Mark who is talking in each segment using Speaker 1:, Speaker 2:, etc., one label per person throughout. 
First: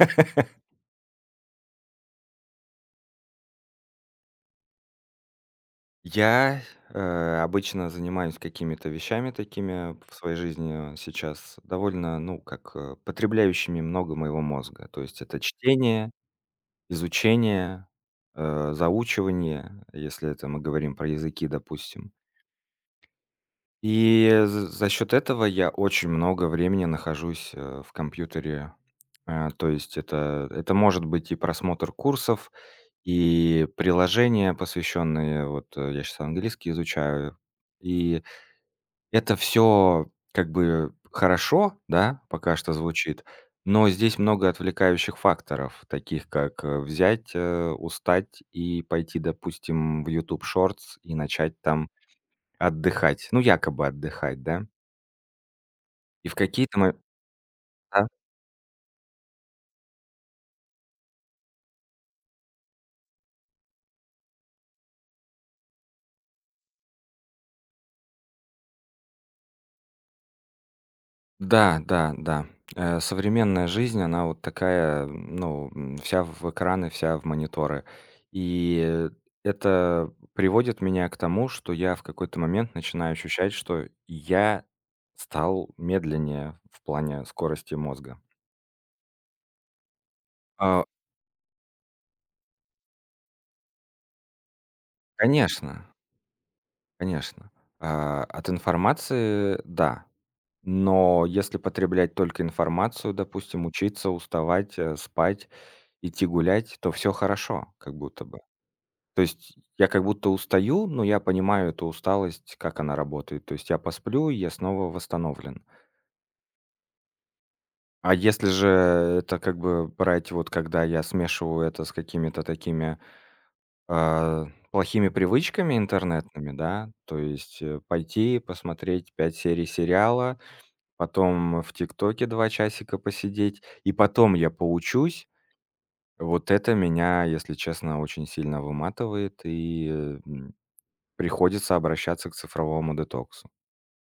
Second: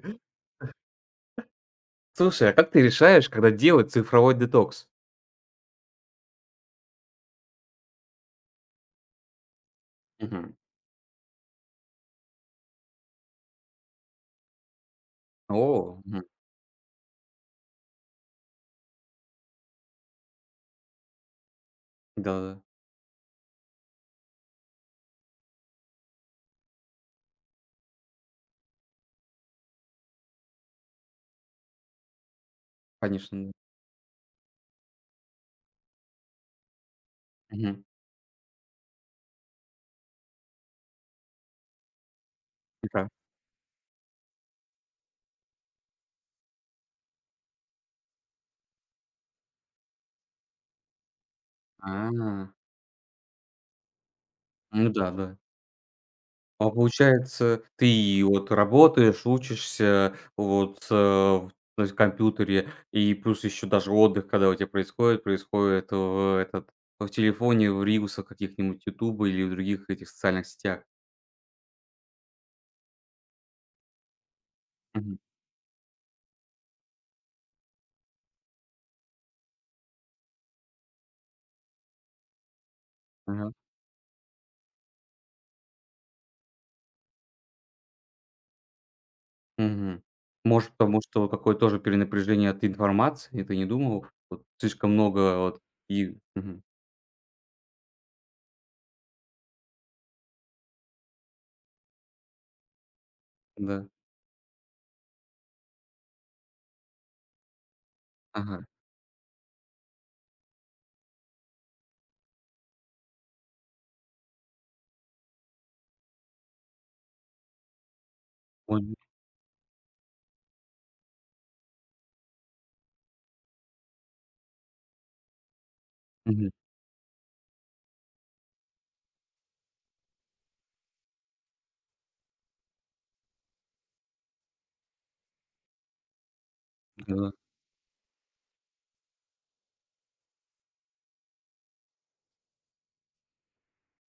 Speaker 1: Слушай, а как ты решаешь, когда делать цифровой детокс?
Speaker 2: Я, Обычно занимаюсь какими-то вещами такими в своей
Speaker 1: Мгм.
Speaker 2: жизни сейчас довольно, ну, как, потребляющими много моего мозга. То есть это
Speaker 1: О,
Speaker 2: чтение,
Speaker 1: мгм.
Speaker 2: изучение, заучивание, если это мы говорим про языки, допустим.
Speaker 1: Да,
Speaker 2: И з за счет этого я очень много времени нахожусь, в компьютере. То есть это может быть и просмотр курсов,
Speaker 1: конечно,
Speaker 2: и приложения, посвященные вот, я сейчас английский изучаю.
Speaker 1: мгм.
Speaker 2: И это все как бы хорошо, да, пока что
Speaker 1: Да.
Speaker 2: звучит, но здесь много отвлекающих факторов, таких как, взять, устать и пойти, допустим, в YouTube Shorts и начать там
Speaker 1: А.
Speaker 2: отдыхать. Ну, якобы отдыхать, да.
Speaker 1: Ну да, да.
Speaker 2: И в
Speaker 1: А
Speaker 2: какие-то мо
Speaker 1: получается, ты
Speaker 2: Да.
Speaker 1: и вот работаешь, учишься вот, в то есть компьютере, и плюс еще даже отдых, когда у тебя происходит в телефоне, в рилсах каких-нибудь "Ютуба" или в других этих социальных сетях.
Speaker 2: Да, да, да. Современная жизнь, она вот такая,
Speaker 1: Мгм.
Speaker 2: ну, вся в экраны, вся в мониторы. И это приводит меня к тому, что я в какой-то момент начинаю
Speaker 1: Ага.
Speaker 2: ощущать, что я стал медленнее в плане скорости мозга.
Speaker 1: Мгм. Может,
Speaker 2: А,
Speaker 1: потому что какое-то тоже перенапряжение от информации, ты не думал? Вот слишком много вот.
Speaker 2: Конечно,
Speaker 1: И мгм,
Speaker 2: конечно. От информации- да. Но если потреблять только информацию, допустим,
Speaker 1: да,
Speaker 2: учиться, уставать, спать, идти гулять, то все хорошо как будто бы.
Speaker 1: ага,
Speaker 2: То есть я как будто устаю, но я понимаю эту усталость, как она работает. То есть я посплю, и я снова восстановлен. А если же
Speaker 1: понял.
Speaker 2: это как бы брать, вот когда я смешиваю это с какими-то такими, плохими привычками
Speaker 1: Мгм,
Speaker 2: интернетными, да, то есть, пойти посмотреть 5 серий сериала, потом в "ТикТоке" 2 часика посидеть, и потом я поучусь. Вот это меня,
Speaker 1: да,
Speaker 2: если честно, очень сильно выматывает, и, приходится обращаться к цифровому детоксу.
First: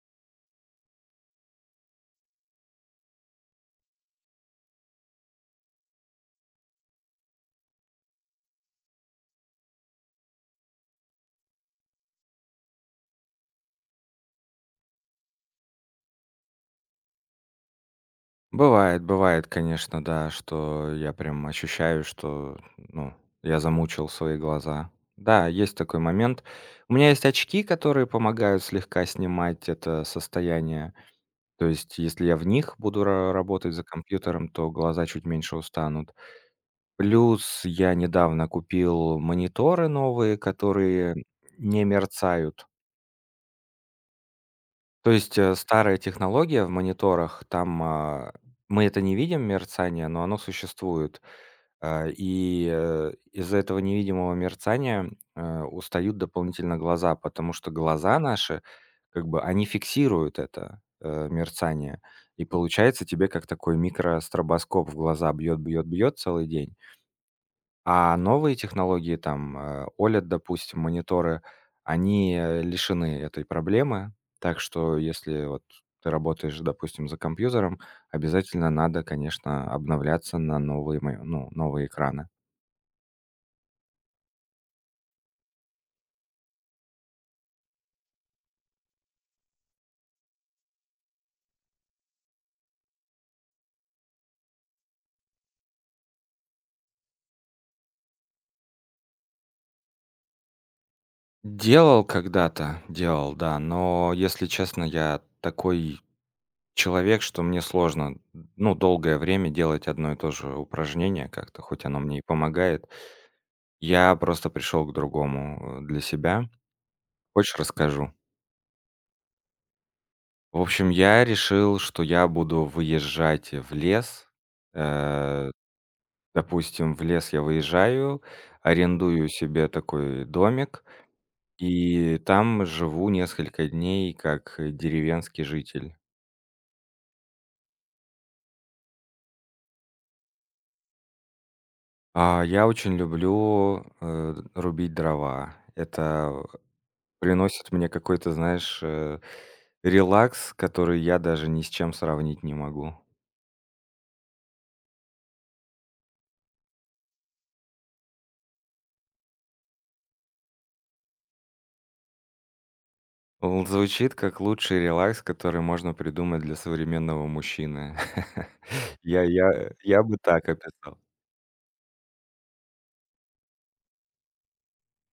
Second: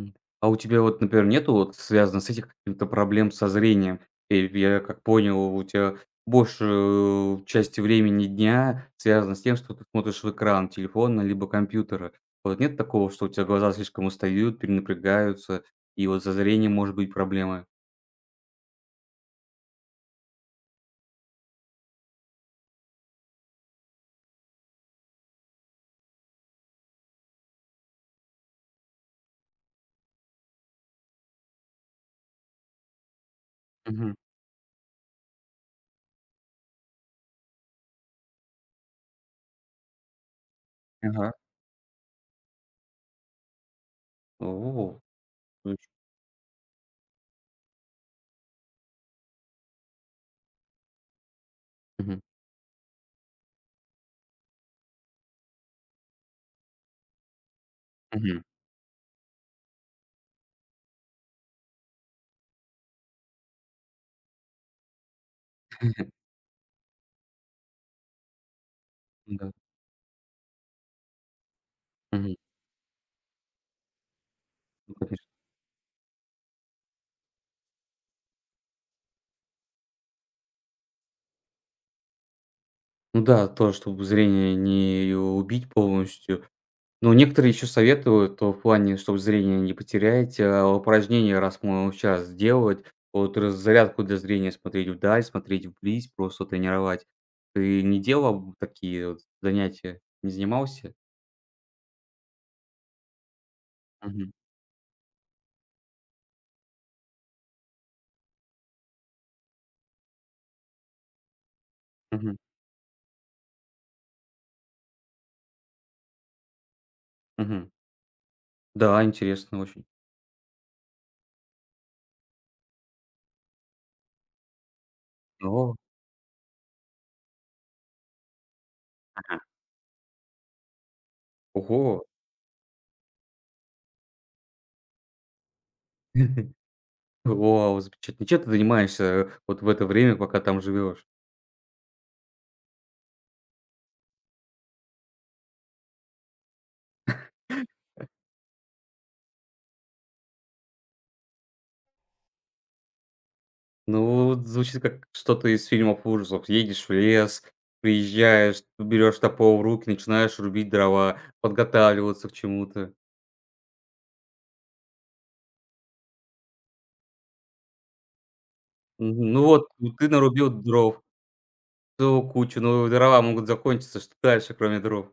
Speaker 1: м. А у тебя вот, например, нету вот связано с этим каких-то проблем со зрением? И я как понял, у тебя больше части времени дня связано с тем, что ты смотришь в экран телефона либо компьютера. Вот нет такого, что у тебя глаза слишком устают, перенапрягаются, и вот со зрением может быть проблема?
Speaker 2: Бывает, бывает, конечно, да, что я прям ощущаю, что, ну, я замучил свои глаза. Да, есть такой момент. У меня есть очки, которые помогают слегка снимать это состояние. То есть, если я в них буду ра работать за
Speaker 1: Мгм.
Speaker 2: компьютером, то глаза чуть меньше устанут. Плюс я недавно купил мониторы новые, которые
Speaker 1: Ага.
Speaker 2: не мерцают.
Speaker 1: О.
Speaker 2: То есть,
Speaker 1: Понимаешь?
Speaker 2: старая технология в мониторах, там, мы это не видим, мерцание, но оно существует.
Speaker 1: Мгм.
Speaker 2: Из-за этого невидимого мерцания, устают дополнительно глаза, потому что глаза
Speaker 1: Мгм.
Speaker 2: наши, как бы, они фиксируют это, мерцание. И получается, тебе как такой микростробоскоп в глаза бьет бьет целый день. А новые технологии,
Speaker 1: Да.
Speaker 2: там, OLED, допустим, мониторы,
Speaker 1: Мгм.
Speaker 2: они, лишены этой проблемы. Так
Speaker 1: Ну,
Speaker 2: что
Speaker 1: конечно.
Speaker 2: если вот ты работаешь, допустим, за компьютером, обязательно надо, конечно, обновляться на новые, ну, новые экраны.
Speaker 1: Ну да, то, чтобы зрение не убить полностью. Но некоторые еще советуют, то в плане, чтобы зрение не потерять, а, упражнения раз мы сейчас делать. Вот раз зарядку для зрения смотреть вдаль, смотреть вблизь, просто тренировать. Ты не делал такие вот занятия? Не занимался?
Speaker 2: Делал когда-то, делал, да, но,
Speaker 1: Мгм.
Speaker 2: если честно, я такой человек, что мне сложно, ну, долгое время делать одно и то же упражнение как-то, хоть оно мне и
Speaker 1: Мгм.
Speaker 2: помогает. Я просто пришел к другому для себя. Хочешь,
Speaker 1: Мгм.
Speaker 2: расскажу?
Speaker 1: Да, интересно очень.
Speaker 2: В общем, я решил, что я буду выезжать в лес. Э,
Speaker 1: О,
Speaker 2: Допустим, в лес я выезжаю, арендую
Speaker 1: ага.
Speaker 2: себе такой домик
Speaker 1: Ого!
Speaker 2: и там живу несколько дней как деревенский житель.
Speaker 1: Вау, замечательно. Чем ты занимаешься, вот в это время, пока там живешь?
Speaker 2: Я очень люблю, рубить дрова. Это приносит мне какой-то, знаешь, релакс, который я даже ни с чем сравнить не могу.
Speaker 1: Ну, вот звучит как что-то из фильмов ужасов. Едешь в лес, приезжаешь, берешь топор в руки, начинаешь рубить дрова, подготавливаться к чему-то.
Speaker 2: Л Звучит как лучший релакс, который можно придумать для современного мужчины. Я
Speaker 1: Мгм. Ну вот,
Speaker 2: я
Speaker 1: ну
Speaker 2: я
Speaker 1: ты
Speaker 2: бы так
Speaker 1: нарубил
Speaker 2: описал.
Speaker 1: дров, целую кучу, но дрова могут закончиться. Что дальше, кроме дров?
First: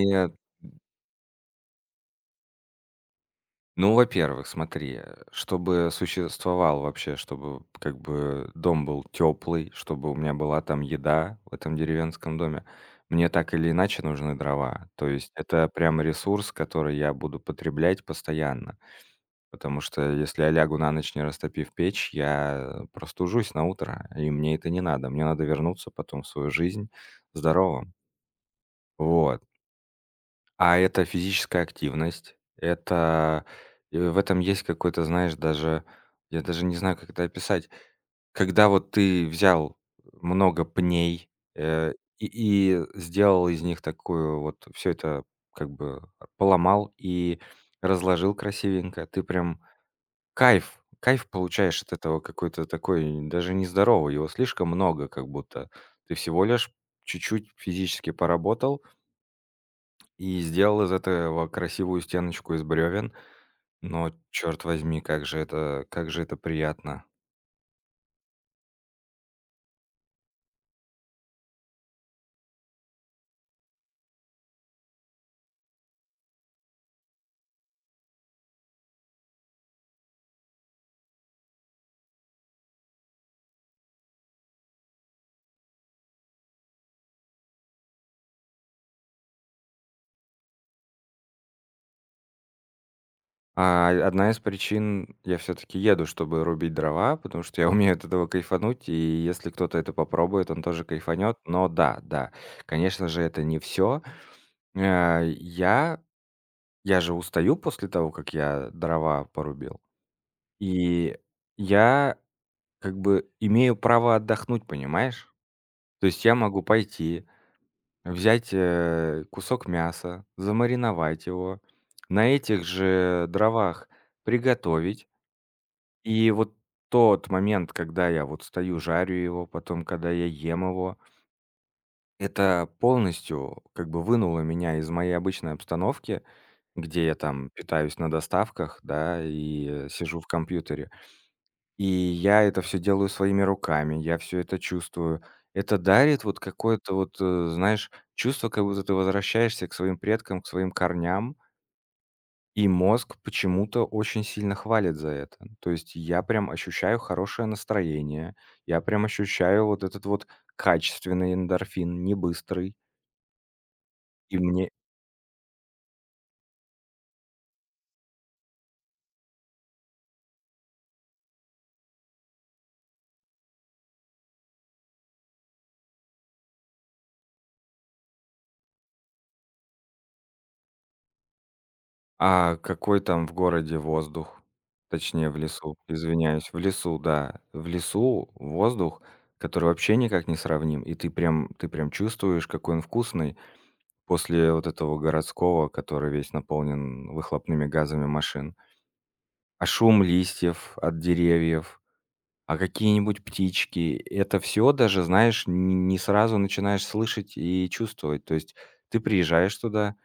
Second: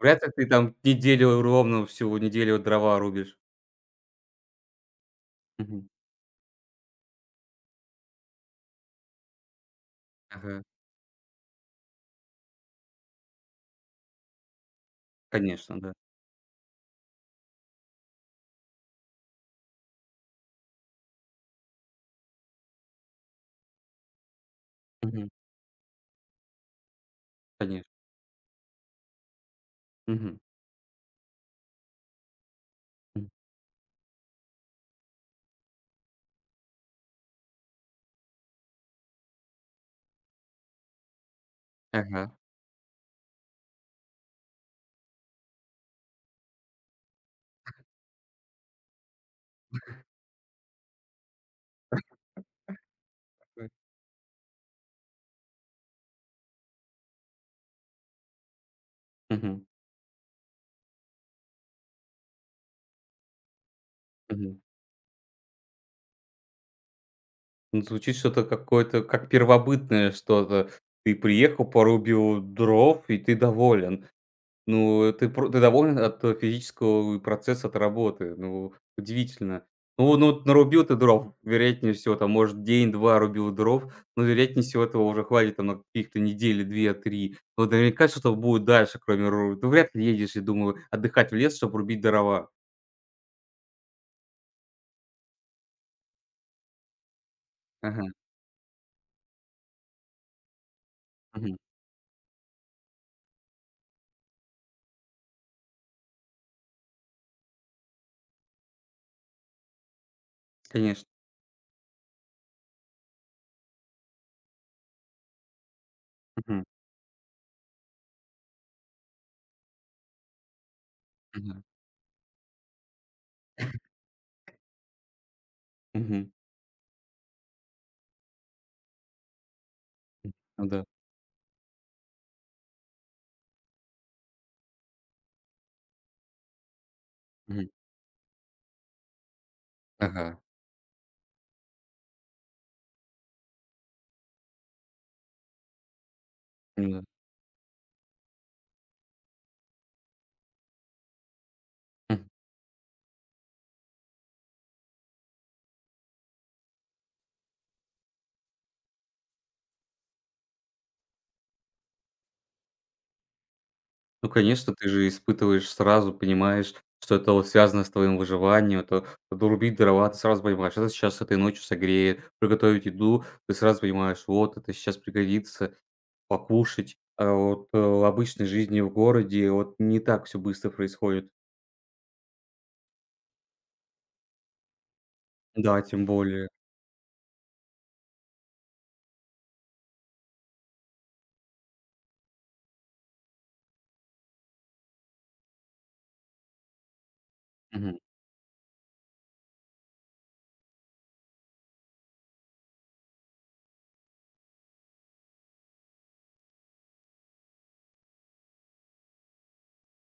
Speaker 1: Вряд ли ты там неделю ровно, всю неделю дрова рубишь.
Speaker 2: ну, во-первых, смотри,
Speaker 1: Мгм.
Speaker 2: чтобы существовал вообще, чтобы как бы дом был теплый, чтобы у меня была
Speaker 1: Ага.
Speaker 2: там еда в этом деревенском доме, мне так или иначе нужны дрова. То есть это
Speaker 1: Конечно, да.
Speaker 2: прям ресурс, который я буду потреблять постоянно. Потому что если я лягу на ночь, не растопив печь, я простужусь на утро, и мне это не надо. Мне
Speaker 1: Мгм.
Speaker 2: надо вернуться потом в свою жизнь
Speaker 1: Конечно.
Speaker 2: здоровым. Вот.
Speaker 1: Мгм.
Speaker 2: А это физическая активность,
Speaker 1: М.
Speaker 2: это и в этом есть какой-то, знаешь, даже я даже не знаю, как это описать. Когда вот ты взял много пней, э, и
Speaker 1: Ага.
Speaker 2: и сделал из них такую вот все это как бы поломал и разложил красивенько, ты прям кайф, кайф получаешь от этого какой-то такой, даже нездоровый, его слишком много как будто. Ты всего лишь чуть-чуть физически поработал
Speaker 1: Мгм.
Speaker 2: и сделал из этого красивую стеночку из брёвен, но,
Speaker 1: Мгм.
Speaker 2: черт возьми, как же это приятно.
Speaker 1: Ну, звучит что-то какое-то, как первобытное что-то. Ты приехал, порубил дров, и ты доволен. Ну, ты доволен от, физического процесса от работы. Ну, удивительно. Ну ну вот нарубил ты дров, вероятнее всего, там, может, день-два рубил дров, но, вероятнее всего, этого уже хватит там на каких-то недели 2-3. Вот наверняка что-то будет дальше, кроме ру ты вряд ли едешь, я думаю, отдыхать в лес, чтобы рубить дрова.
Speaker 2: Одна из причин я все таки еду, чтобы рубить дрова, потому что я умею от
Speaker 1: Ага,
Speaker 2: этого кайфануть, и если кто-то это попробует, он тоже кайфанет.
Speaker 1: мгм,
Speaker 2: Но да, да, конечно же, это не все. я Я же устаю после того, как я дрова порубил.
Speaker 1: конечно.
Speaker 2: И я как бы имею право отдохнуть, понимаешь? То есть я могу
Speaker 1: Мгм,
Speaker 2: пойти, взять, кусок мяса, замариновать его,
Speaker 1: мгм,
Speaker 2: на этих же дровах приготовить. И
Speaker 1: мгм,
Speaker 2: вот тот момент, когда я вот стою, жарю его, потом, когда я
Speaker 1: ну
Speaker 2: ем
Speaker 1: да.
Speaker 2: его, это полностью как бы вынуло меня из моей обычной обстановки, где я там
Speaker 1: Мгм.
Speaker 2: питаюсь на доставках, да, и, сижу в
Speaker 1: Ага.
Speaker 2: компьютере. И я это все делаю своими руками, я все это чувствую. Это дарит вот какое-то
Speaker 1: Да.
Speaker 2: вот, знаешь, чувство, как будто ты возвращаешься к своим предкам, к своим корням,
Speaker 1: М.
Speaker 2: и мозг почему-то очень сильно хвалит за это. То есть я прям ощущаю хорошее настроение, я прям ощущаю вот этот вот качественный эндорфин, не быстрый.
Speaker 1: Ну,
Speaker 2: И мне
Speaker 1: конечно, ты же испытываешь сразу, понимаешь, что это вот связано с твоим выживанием. Это дурбить дрова", ты сразу понимаешь, это сейчас этой ночью согреет. Приготовить еду, ты сразу понимаешь, вот это сейчас пригодится покушать. А вот, в обычной жизни в городе вот не так все быстро происходит.
Speaker 2: А какой там в городе воздух? Точнее, в лесу.
Speaker 1: Да, тем более.
Speaker 2: Извиняюсь, в лесу, да. В лесу воздух, который вообще никак не сравним, и ты прям чувствуешь, какой он вкусный после вот этого городского, который весь наполнен выхлопными
Speaker 1: Мгм.
Speaker 2: газами машин. А шум листьев от деревьев, а какие-нибудь птички- это все даже, знаешь, н не сразу начинаешь слышать и чувствовать. То есть ты приезжаешь туда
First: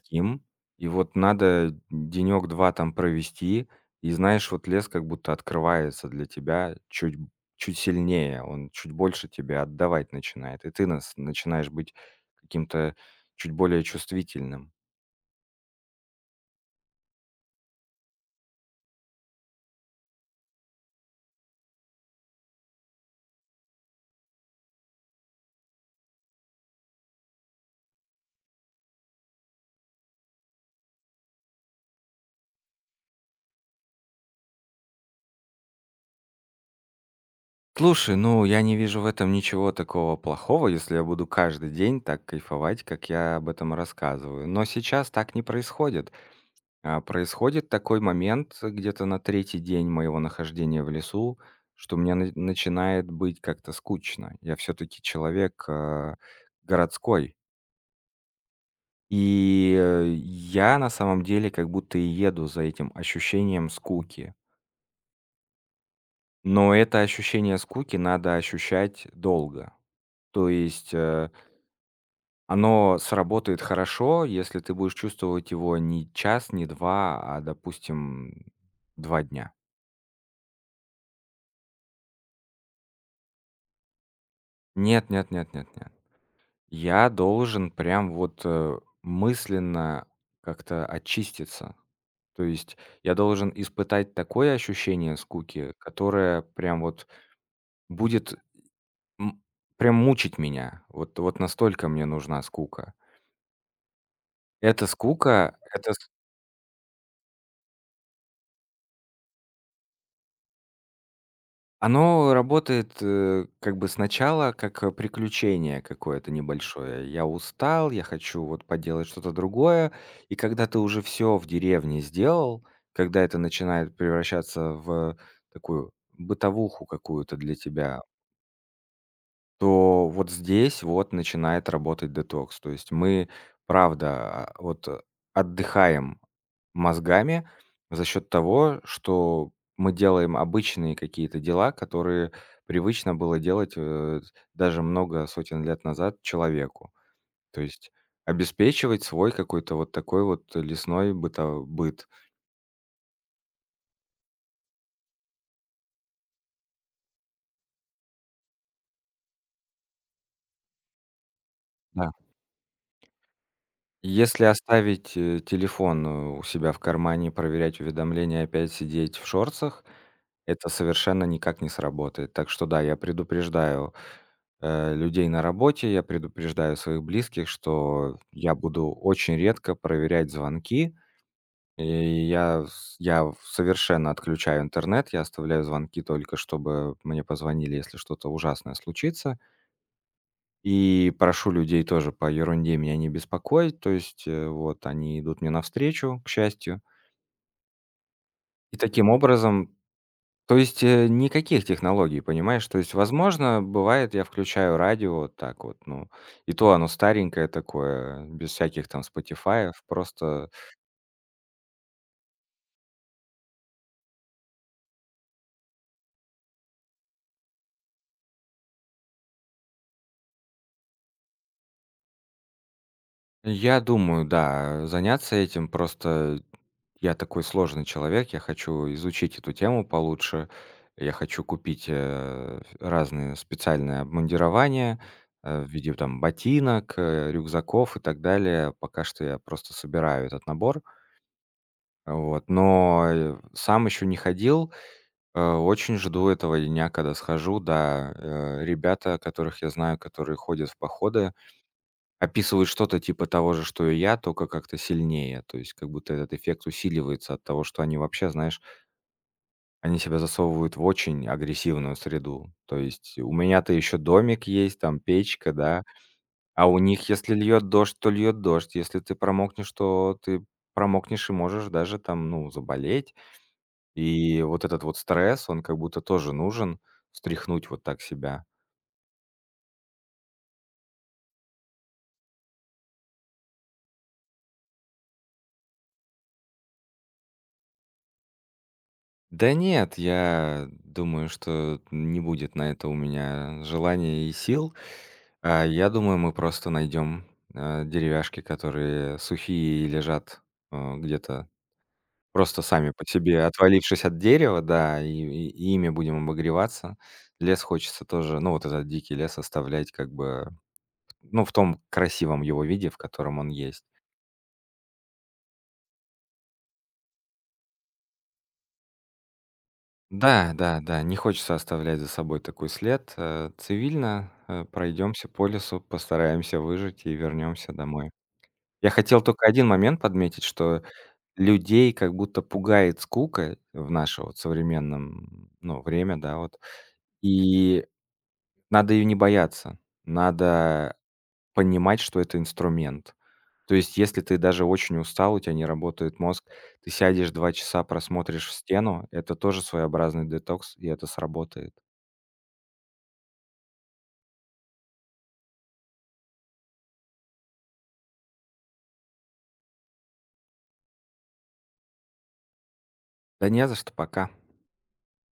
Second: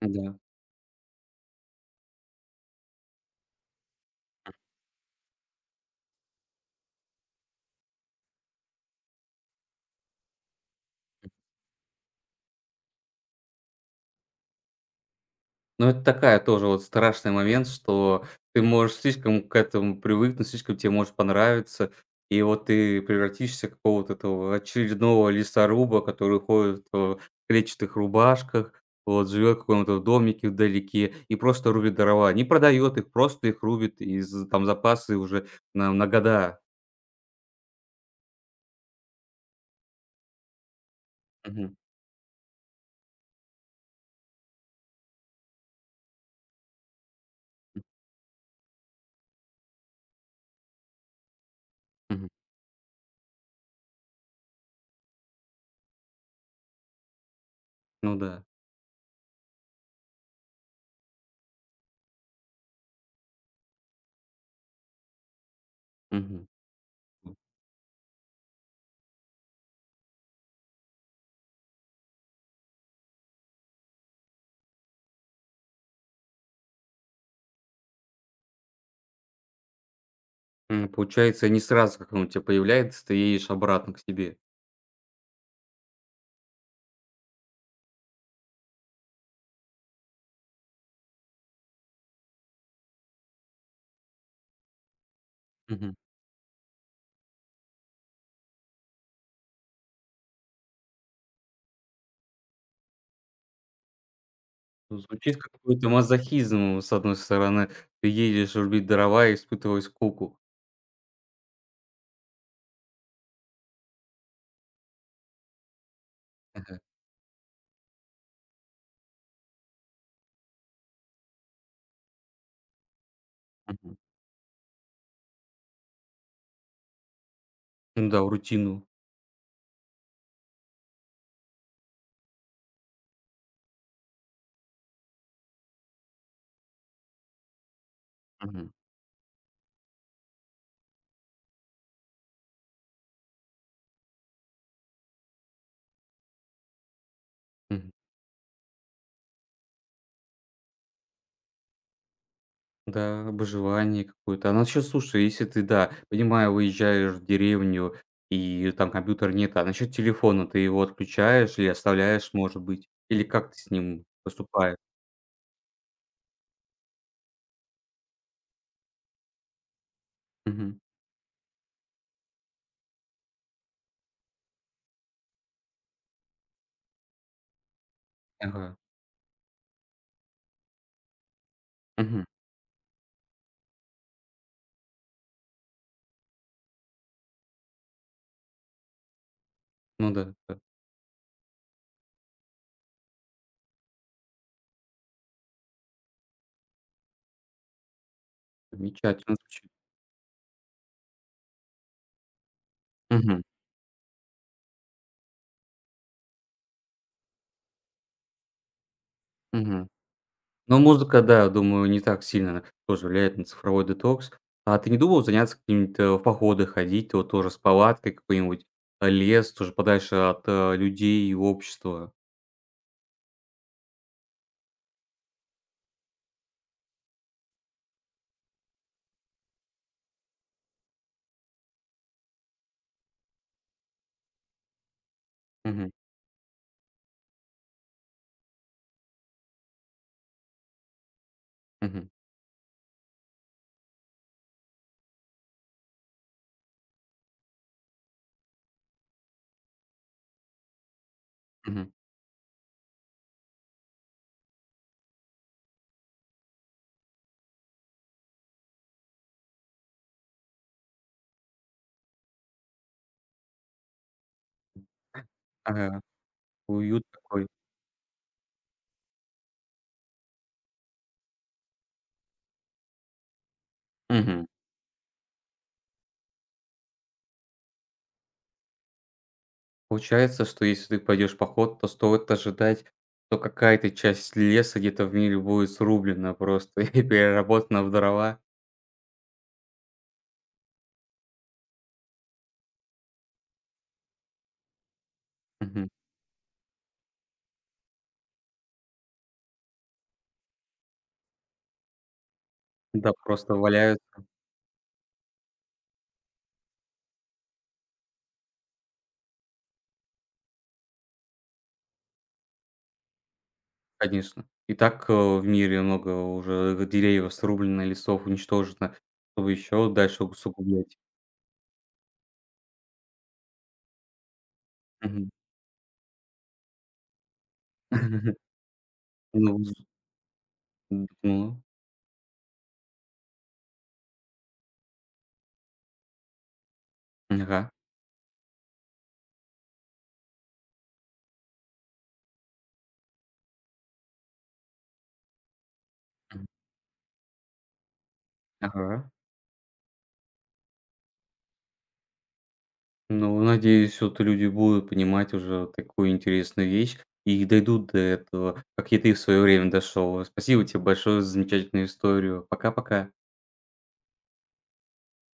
Speaker 1: Да.
Speaker 2: И вот надо денек-два там провести. И знаешь, вот лес как будто открывается для тебя чуть сильнее, он чуть больше тебе отдавать начинает. И ты нас начинаешь быть каким-то чуть более чувствительным.
Speaker 1: Ну, это такая тоже вот страшный момент, что ты можешь слишком к этому привыкнуть, слишком тебе может понравиться. И вот ты превратишься в какого-то этого очередного лесоруба, который ходит в клетчатых рубашках, вот, живет в каком-то домике вдалеке и просто рубит дрова. Не продает их, просто их рубит из там запасы уже на года.
Speaker 2: Слушай, ну я не вижу в этом ничего такого плохого, если я буду каждый
Speaker 1: Мгм.
Speaker 2: день так кайфовать, как я об этом рассказываю. Но сейчас так не происходит. Происходит такой момент где-то на третий день моего нахождения в лесу, что мне
Speaker 1: Мгм.
Speaker 2: на начинает быть как-то скучно. Я все таки человек, городской.
Speaker 1: Ну да.
Speaker 2: Я на самом деле как будто и еду за этим ощущением скуки.
Speaker 1: Мгм.
Speaker 2: Но это ощущение скуки надо ощущать долго. То есть, оно сработает хорошо, если ты будешь чувствовать его не час, не 2, а, допустим, 2 дня.
Speaker 1: М, получается, не сразу, как он у тебя появляется, ты едешь обратно к себе.
Speaker 2: Нет, нет, нет, нет, нет. Я должен прям вот, мысленно как-то очиститься. То есть я должен испытать такое ощущение скуки,
Speaker 1: Мгм.
Speaker 2: которое прям вот будет, м, прям мучить меня. Вот вот настолько мне нужна скука. Эта
Speaker 1: Ну, звучит как
Speaker 2: скука
Speaker 1: какой-то
Speaker 2: это
Speaker 1: мазохизм, с одной стороны. Ты едешь рубить дрова и испытываешь скуку.
Speaker 2: Оно работает, как бы сначала как, приключение какое-то
Speaker 1: Ага.
Speaker 2: небольшое. Я устал, я хочу вот поделать что-то другое. И когда ты уже все в деревне сделал, когда это начинает
Speaker 1: Мгм.
Speaker 2: превращаться в такую бытовуху какую-то для тебя,
Speaker 1: Ну да, рутину.
Speaker 2: то вот здесь вот начинает работать детокс. То есть мы, правда, отдыхаем мозгами за счет
Speaker 1: Мгм.
Speaker 2: того, что мы делаем обычные какие-то дела, которые привычно было делать даже много сотен лет назад человеку. То
Speaker 1: Мгм.
Speaker 2: есть обеспечивать свой какой-то вот такой вот лесной быт.
Speaker 1: Да, обживание какое-то. А насчет, слушай, если ты, да, понимаю, уезжаешь в деревню и там компьютер нет, а насчет телефона ты его отключаешь или
Speaker 2: Да.
Speaker 1: оставляешь, может быть? Или как ты с ним
Speaker 2: Если
Speaker 1: поступаешь?
Speaker 2: оставить телефон у себя в кармане, проверять уведомления, опять сидеть в шорцах, это
Speaker 1: Мгм.
Speaker 2: совершенно никак не сработает. Так что да, я предупреждаю, людей на работе, я предупреждаю своих близких, что я
Speaker 1: Ага.
Speaker 2: буду очень редко проверять звонки. И
Speaker 1: Мгм.
Speaker 2: я совершенно отключаю интернет, я оставляю звонки только, чтобы мне позвонили, если что-то ужасное случится.
Speaker 1: Ну да, да.
Speaker 2: И прошу людей тоже по ерунде меня не беспокоить. То есть, вот они идут мне навстречу, к счастью. И таким
Speaker 1: Замечательно звучит.
Speaker 2: образом То есть, никаких технологий, понимаешь? То есть,
Speaker 1: Мгм.
Speaker 2: возможно, бывает, я включаю радио вот так вот, ну, и то оно старенькое такое, без всяких там "Спотифаев",
Speaker 1: Мгм.
Speaker 2: просто.
Speaker 1: Но музыка, да, думаю, не так сильно тоже влияет на цифровой детокс. А ты не думал заняться какими-то в походы ходить, вот тоже с палаткой какой-нибудь, лес, тоже подальше от, людей и общества?
Speaker 2: Я думаю, да, заняться этим. Просто я такой сложный человек, я хочу изучить эту тему получше. Я хочу купить, разные специальные обмундирования, в
Speaker 1: Мгм,
Speaker 2: виде там ботинок, рюкзаков и так далее. Пока что я просто собираю этот набор.
Speaker 1: мгм,
Speaker 2: Вот, но, сам еще не ходил. Очень жду этого дня, когда схожу. Да, ребята, которых я знаю, которые ходят в походы,
Speaker 1: мгм.
Speaker 2: описывают что-то типа того же, что и я, только как-то сильнее. То есть как будто этот эффект усиливается от того, что они вообще, знаешь, они себя засовывают в очень агрессивную среду. То есть у меня-то еще домик есть, там печка, да,
Speaker 1: Ага,
Speaker 2: а у
Speaker 1: уют
Speaker 2: них, если
Speaker 1: такой.
Speaker 2: льет дождь, то льет дождь. Если ты промокнешь, то ты промокнешь и можешь даже там, ну, заболеть. И
Speaker 1: Мгм.
Speaker 2: вот этот вот стресс, он как будто тоже нужен, встряхнуть вот так себя.
Speaker 1: Получается, что если ты пойдешь в поход, то стоит ожидать, что какая-то часть леса где-то в мире будет срублена просто и переработана в дрова.
Speaker 2: Да нет, я думаю, что не будет на это у меня желания и сил.
Speaker 1: Мгм.
Speaker 2: Я думаю, мы просто найдем, деревяшки, которые сухие и лежат, где-то просто сами по
Speaker 1: Да,
Speaker 2: себе,
Speaker 1: просто
Speaker 2: отвалившись от
Speaker 1: валяются.
Speaker 2: дерева, да, и и ими будем обогреваться. Лес хочется тоже, ну, вот этот дикий лес оставлять как бы, ну, в том красивом его виде, в котором он есть.
Speaker 1: Конечно. И так, в мире много уже деревьев срублено, лесов уничтожено, чтобы еще дальше
Speaker 2: Да, да,
Speaker 1: усугублять.
Speaker 2: да, не хочется оставлять за собой такой след. Цивильно, пройдемся
Speaker 1: Мгм.
Speaker 2: по лесу, постараемся выжить и вернемся домой. Я хотел только
Speaker 1: Ну,
Speaker 2: один
Speaker 1: з
Speaker 2: момент подметить, что
Speaker 1: ну,
Speaker 2: людей как будто пугает скука в наше вот современном, ну, время, да, вот.
Speaker 1: ага,
Speaker 2: И надо ее не бояться. Надо понимать, что это инструмент. То есть если ты даже очень устал, у тебя не работает мозг,
Speaker 1: м,
Speaker 2: ты сядешь 2 часа, просмотришь в стену.
Speaker 1: ага.
Speaker 2: Это тоже своеобразный детокс, и это сработает.
Speaker 1: Ну, надеюсь, вот люди будут понимать уже такую интересную вещь и дойдут до этого, как и ты в свое время дошел. Спасибо тебе большое за замечательную историю. Пока-пока.
Speaker 2: Да не за что, пока.